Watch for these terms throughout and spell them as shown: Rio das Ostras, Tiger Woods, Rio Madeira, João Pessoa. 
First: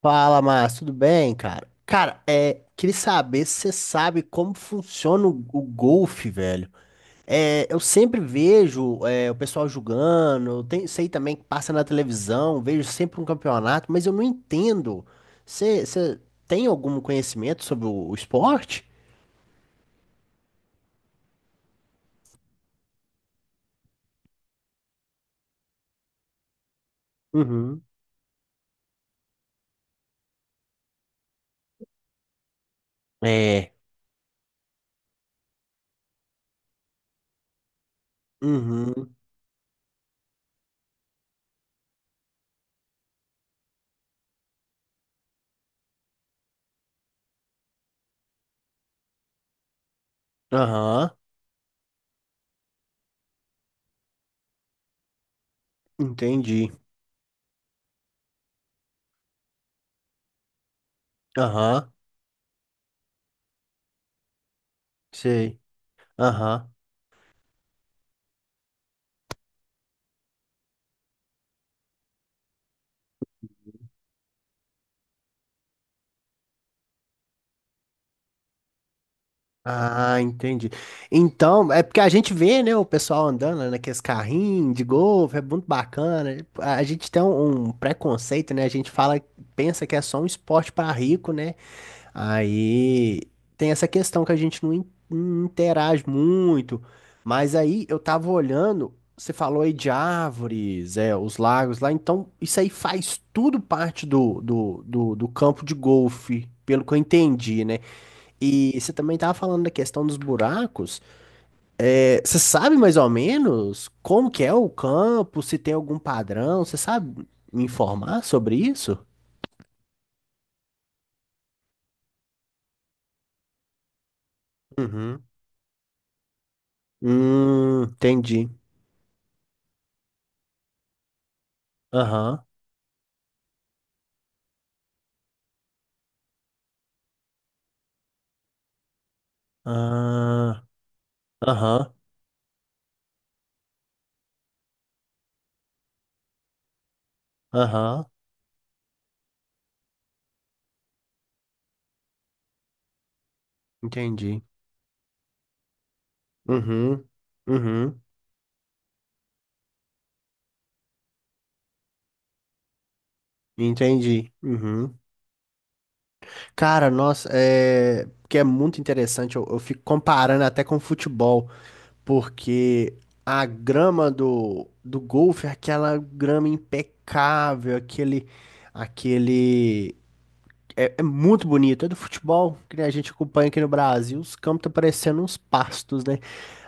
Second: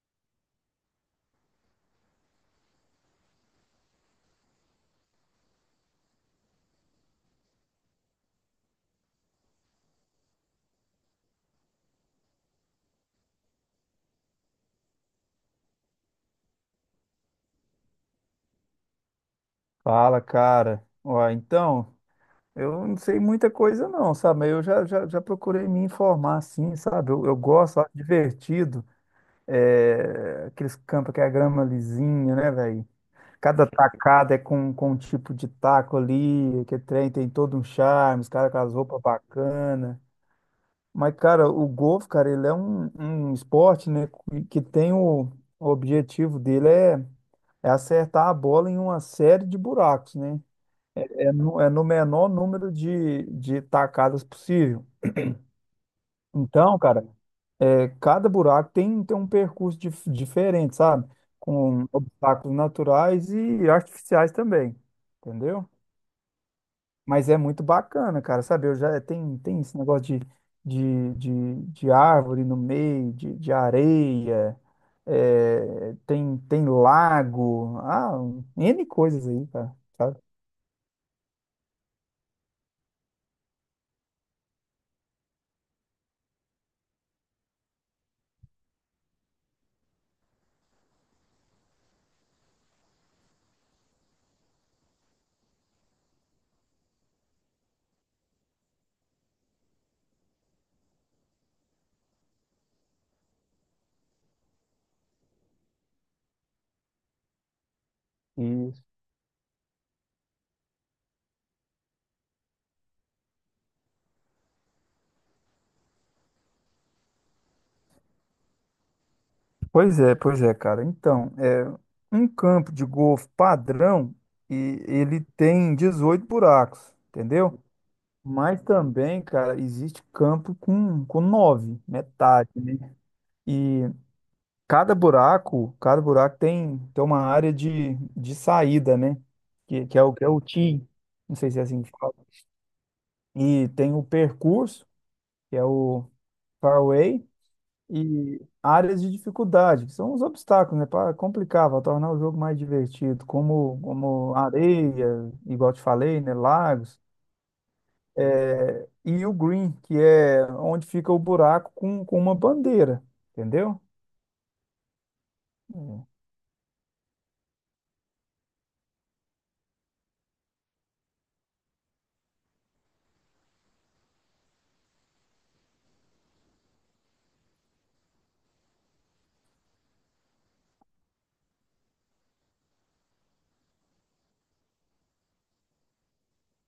Fala, Márcio, tudo bem, cara? Cara, queria saber se você sabe como funciona o golfe, velho. É, eu sempre vejo o pessoal jogando, sei também que passa na televisão, vejo sempre um campeonato, mas eu não entendo. Você tem algum conhecimento sobre o esporte? Fala, cara. Ó, então, eu não sei muita coisa não, sabe? Mas eu já procurei me informar, assim, sabe? Eu gosto, Uhum. acho divertido. É, aqueles campos que é a grama lisinha, né, velho? Cada É. tacada é com um tipo de taco ali, que é trem tem todo um charme, os caras com as roupas Uhum. bacanas. Mas, cara, o golfe, cara, ele é um esporte, né, que tem o objetivo dele é acertar a bola em uma série de buracos, né? Aham. É no menor número de tacadas possível. Entendi. Então, cara, cada buraco tem um percurso diferente, sabe? Com Aham. obstáculos naturais e artificiais também, Sei. entendeu? Aham. Mas é muito bacana, cara, sabe? Eu já tem esse negócio de árvore no meio, de areia, tem lago, um N coisas aí, cara, sabe? Ah, entendi. Então, é porque a gente vê, né, o pessoal andando, né, naqueles carrinhos de golfe, é muito bacana. A gente tem um preconceito, né? A gente pensa que é só um esporte para rico, né? Aí tem essa questão que a gente não não interage muito. Mas aí eu tava olhando, você falou aí de árvores, os lagos lá, então isso aí faz tudo parte do campo de golfe, pelo que eu entendi, né? E E você também estava falando da questão dos buracos. É, você sabe mais ou menos como que é o campo, se tem algum padrão? Você sabe me informar sobre isso? pois é, pois é, cara. Então, um campo de golfe padrão e ele Uhum. tem 18 buracos, entendeu? Entendi. Mas também, cara, existe campo com nove, Aham. metade, né? E cada buraco tem uma área de saída, né? Que é o Ah, tee, não sei se é assim que aham. fala. E tem o percurso, que é o fairway, Aham. e áreas de dificuldade, que são os obstáculos, né, para complicar, para tornar o jogo mais divertido, como Entendi. areia, igual eu te falei, né, lagos, Uhum. Uhum. E o green, que é onde fica o buraco com uma bandeira, entendeu? Entendi. Uhum. Hum. Cara, nossa, é. Porque é muito interessante, eu fico comparando até com o futebol. Porque a grama do golfe é aquela grama impecável, aquele. É muito bonito, é do futebol que a gente acompanha aqui no Brasil, os campos estão parecendo uns pastos, né?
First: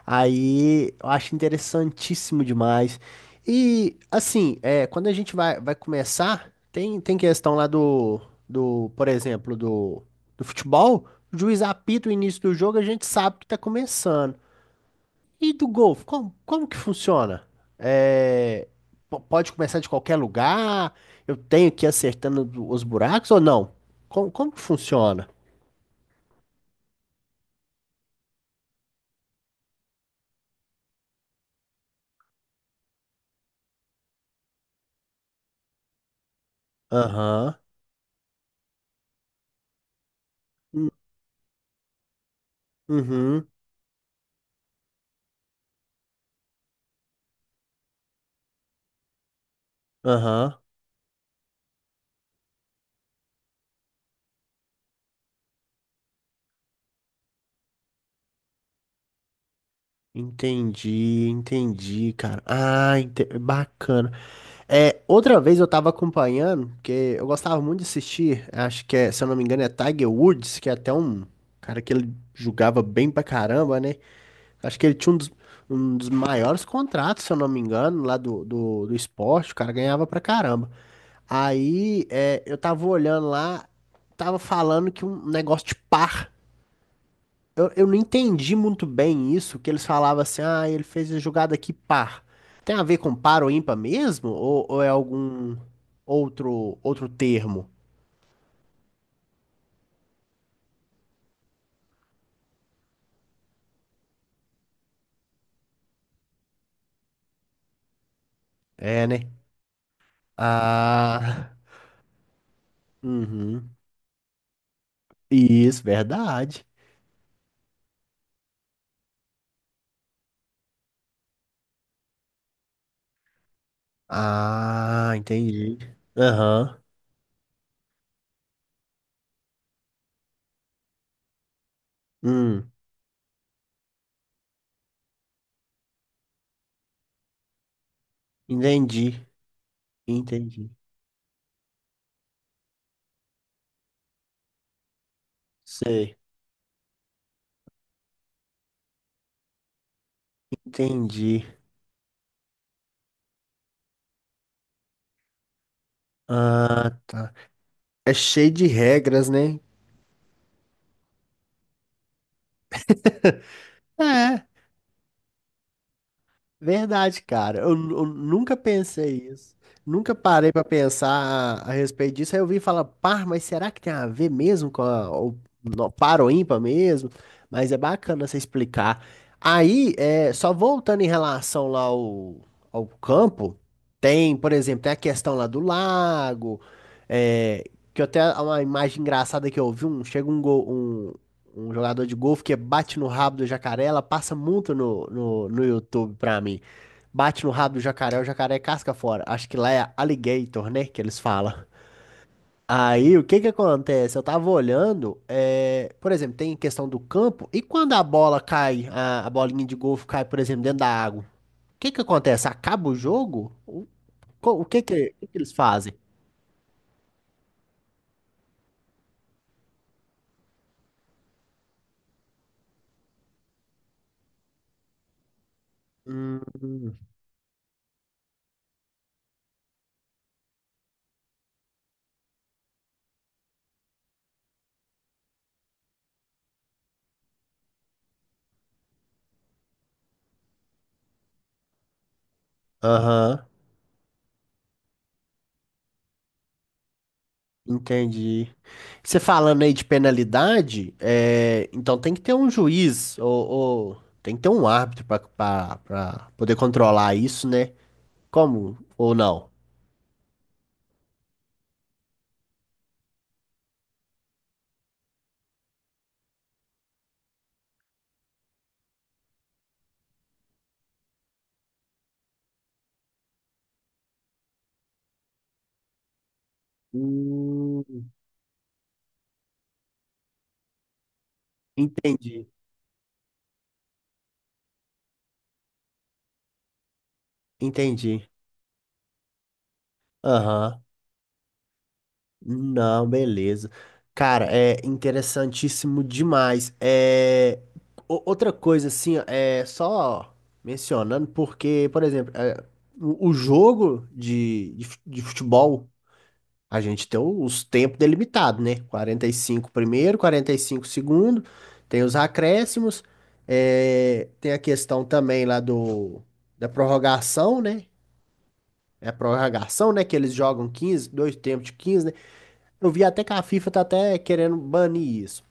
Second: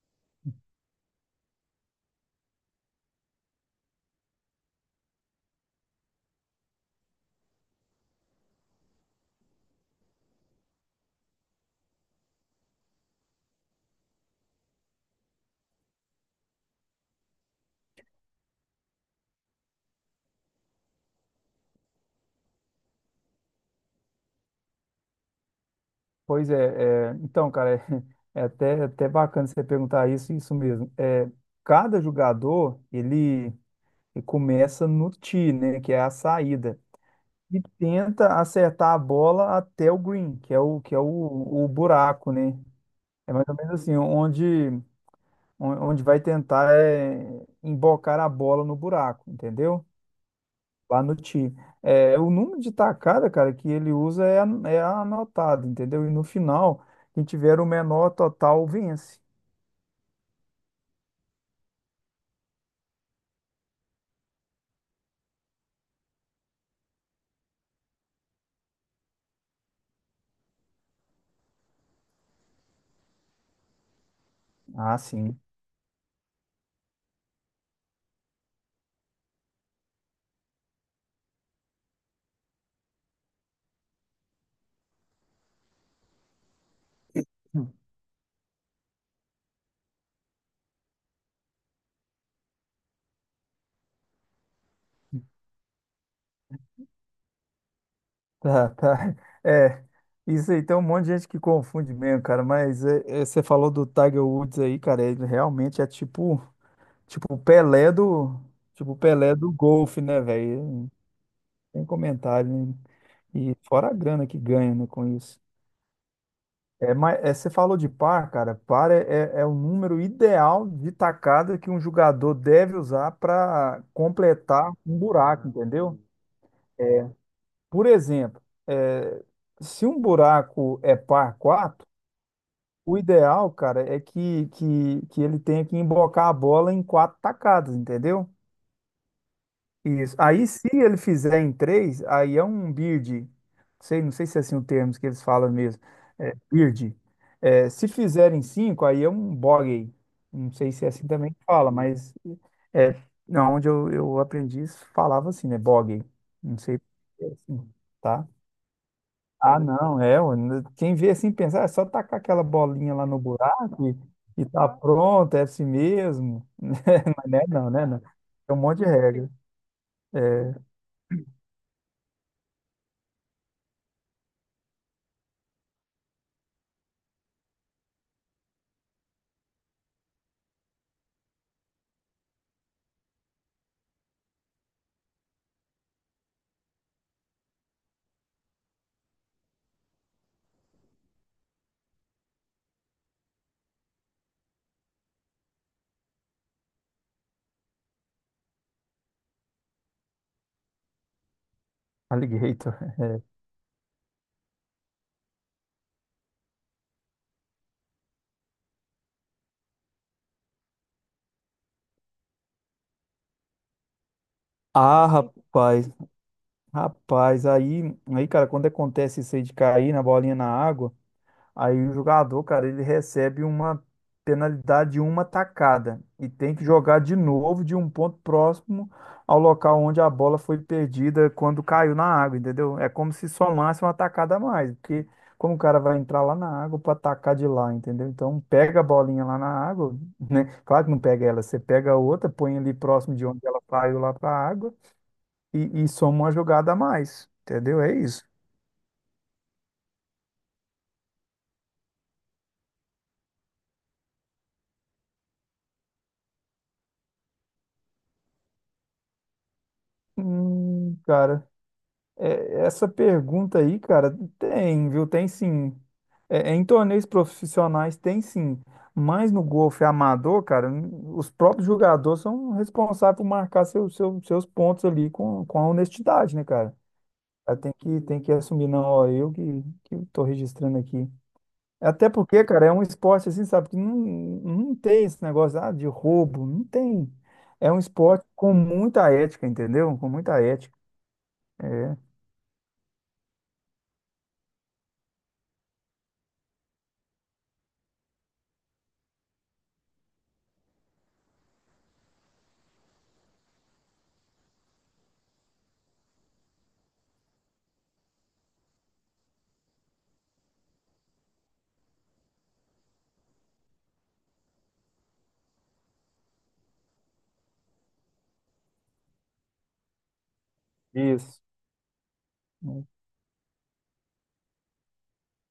Aí eu acho interessantíssimo demais. E assim, quando a gente vai começar, tem questão lá por exemplo, do futebol, o juiz apita o início do jogo, a gente sabe que está começando. E do golfe, como que funciona? É, pode começar de qualquer lugar? Eu tenho que ir acertando os buracos ou não? Como que funciona? Pois é, então, cara, até bacana você perguntar isso, isso mesmo. É, cada jogador, ele começa no tee, né, que é a saída. Aham. E tenta acertar a bola até o green, que é o, Hum, que é o, o buraco, né? É mais uhum. ou menos assim, onde vai tentar embocar a bola no buraco, entendeu? Aham. Lá no tee. É, o número de tacada, cara, que ele usa é anotado, entendeu? E no final, quem tiver o menor total vence. Entendi, entendi, cara. Ah, bacana. É, outra vez eu tava acompanhando, porque eu gostava muito de assistir, acho que é, se eu não me engano, é Tiger Woods, que é até um cara que ele jogava bem pra caramba, né? Acho que ele Ah, tinha um dos, sim. um dos maiores contratos, se eu não me engano, lá do esporte. O cara ganhava pra caramba. Aí eu tava olhando lá, tava falando que um negócio de par. Eu, Hum. eu não entendi muito bem isso, que eles falavam assim, ah, ele fez a jogada aqui par. Tem a ver com par ou ímpar mesmo? Ou é algum outro termo? Tá, tá. É, isso aí tem um monte de gente que confunde mesmo, cara, mas você falou do Tiger Woods aí, cara, ele realmente é tipo. Tipo, o Pelé do. Tipo, o É, né? Pelé do golfe, né, velho? Ah, Tem comentário, né? E uhum. fora a grana que ganha, né, com isso. Isso, verdade. É, mas você falou de par, cara. Par é o número ideal de tacada que um jogador deve usar para completar um Ah, buraco, entendi. entendeu? Aham. Por exemplo, é, se um buraco é par 4, Hum, o ideal, cara, é que ele tenha que embocar a bola em quatro tacadas, entendeu? entendi, Isso. Aí, se entendi. ele fizer em três, aí é um bird. Sei, não sei se é assim o termo que eles falam mesmo. Sei, É, bird. É, se fizer em cinco, aí é um bogey. Não sei se é assim também entendi. que fala, mas é, não, onde eu aprendi, isso falava assim, né? Bogey. Não sei Ah, se é tá. assim, É tá? cheio de regras, Ah, né? não, é. Ó, quem vê assim pensar, é só tacar aquela bolinha lá no buraco e É. tá pronto, é assim mesmo. Verdade, Mas não é cara. não, né? Não. Eu Tem nunca um monte de pensei regra. isso. Nunca parei pra É. pensar a respeito disso. Aí eu vim falar, par, mas será que tem a ver mesmo com no, par ou ímpar mesmo? Mas é bacana você explicar. Aí, só voltando em relação lá ao campo, tem, por exemplo, tem a questão lá do lago, é, que eu até uma imagem engraçada que eu vi, chega um jogador de golfe que bate no rabo do jacaré, ela passa muito no YouTube pra mim. Bate no rabo do jacaré, o jacaré casca fora. Acho que lá é alligator, né? Que eles falam. Alligator. Aí, o É. que que acontece? Eu tava olhando, por exemplo, tem questão do campo, e quando a bola cai, a bolinha de golfe cai, por exemplo, dentro da água, o que que acontece? Acaba o jogo? O, co- o que Ah, que, o que que eles rapaz, fazem? rapaz, aí, aí, cara, quando acontece isso aí de cair na bolinha na água, aí o jogador, cara, ele recebe uma penalidade de uma tacada e Hum, tem que jogar de novo de um ponto próximo ao local onde a bola foi perdida quando caiu na água, entendeu? É como se somasse uma tacada a mais, porque como o cara vai entrar lá na água para atacar de lá, entendeu? Então pega a bolinha lá na água, né? Claro que não pega ela, você pega a outra, põe ali próximo de Aham, onde ela caiu lá para a água e soma uma jogada a mais, entendeu? É isso. entendi. Você falando aí de penalidade, então tem que ter um juiz ou tem que ter um árbitro para poder controlar isso, né? Como ou não? Cara. É, essa pergunta aí, cara, tem, viu? Tem sim. Em torneios profissionais tem sim. Mas no golfe amador, cara, os próprios jogadores são responsáveis por marcar seus pontos ali com a honestidade, né, cara? Aí Tem que, Hum, tem que assumir, não, ó, eu que tô registrando aqui. Até porque, entendi, cara, é um esporte assim, sabe, que não tem esse negócio de roubo, não tem. É um esporte entendi. com muita ética, entendeu? Com muita ética. Aham. É, Não, beleza. Cara, é interessantíssimo demais. É, outra coisa, assim, ó, é só mencionando, porque, por exemplo, o jogo de futebol. A gente tem os tempos delimitados, né? 45 primeiro, 45 segundo, tem os acréscimos, tem a questão também lá do da prorrogação, né? É a prorrogação, né? Que eles jogam 15, dois isso. tempos de 15, né? Eu vi até que a FIFA tá até querendo banir isso,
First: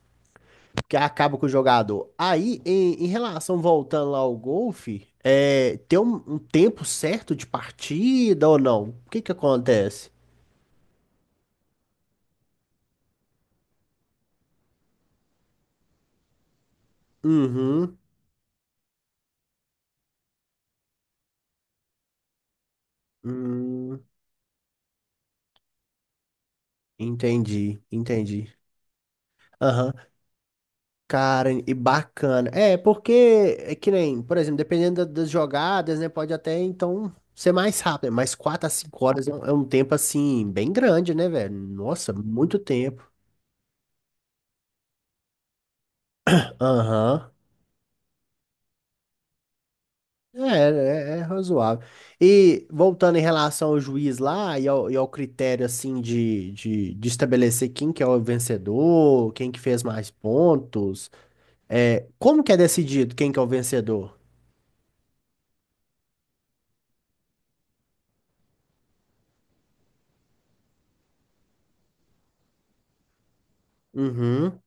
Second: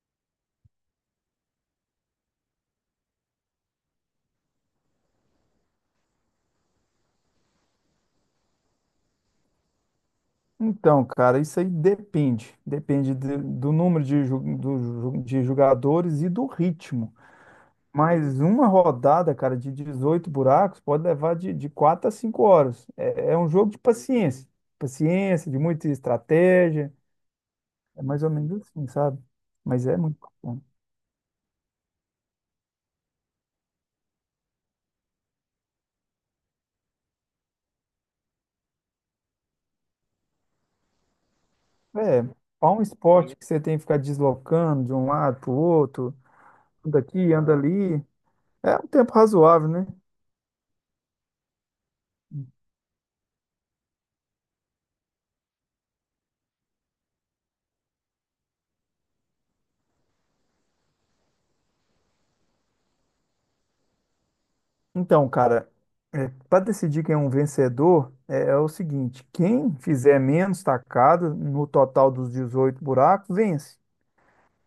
porque acaba com o jogador. Aí, em relação, voltando lá ao golfe, tem um tempo certo de partida ou não? O que que acontece? Então, cara, isso aí depende. Depende do número de jogadores e do ritmo. Uhum. Mas uma rodada, cara, de 18 buracos pode levar de 4 a 5 horas. É um jogo de Hum, paciência. Paciência, de muita estratégia. entendi, É mais ou menos entendi. assim, sabe? Mas Aham. é muito bom. Cara, e bacana. É, porque é que nem, por exemplo, dependendo das jogadas, né? Pode até então ser mais rápido, mas 4 a 5 horas é um tempo assim, bem grande, né, velho? Nossa, É, muito há um tempo. esporte que você tem que ficar deslocando de um lado para o outro, anda Aham. aqui, anda ali. É um tempo razoável, né? É, é razoável. E voltando em relação ao juiz lá e ao critério assim de estabelecer quem que é o vencedor, quem que fez mais pontos, como que é decidido quem que é o vencedor? Então, cara, para decidir quem é um vencedor, é o seguinte: quem fizer menos tacadas no total dos 18 buracos, vence. Uhum,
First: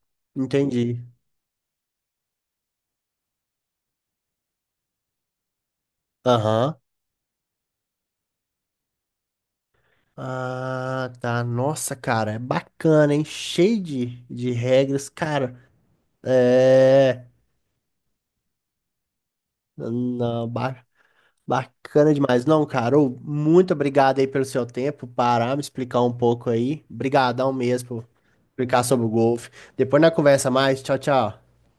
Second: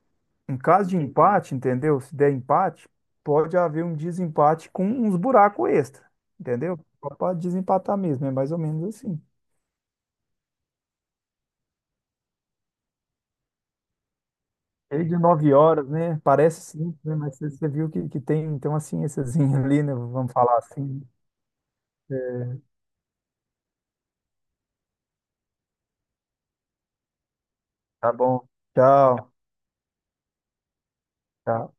Em caso de entendi. empate, entendeu? Se der empate, pode haver um desempate com uns buracos extra, Aham. entendeu? Só para desempatar mesmo, é mais ou menos assim. Ah, tá. Nossa, cara, é bacana, hein? Cheio de Lei regras, de nove cara. horas, né? Parece simples, né? É. Mas você viu que tem, então uma ciênciazinha ali, né? Vamos Não, falar assim. bacana demais. Não, cara, ô, muito obrigado aí pelo seu tempo, parar, me explicar um pouco aí. Obrigadão mesmo por Tá bom. explicar sobre o Tchau. golfe. Depois na conversa mais. Tchau, tchau. Tchau.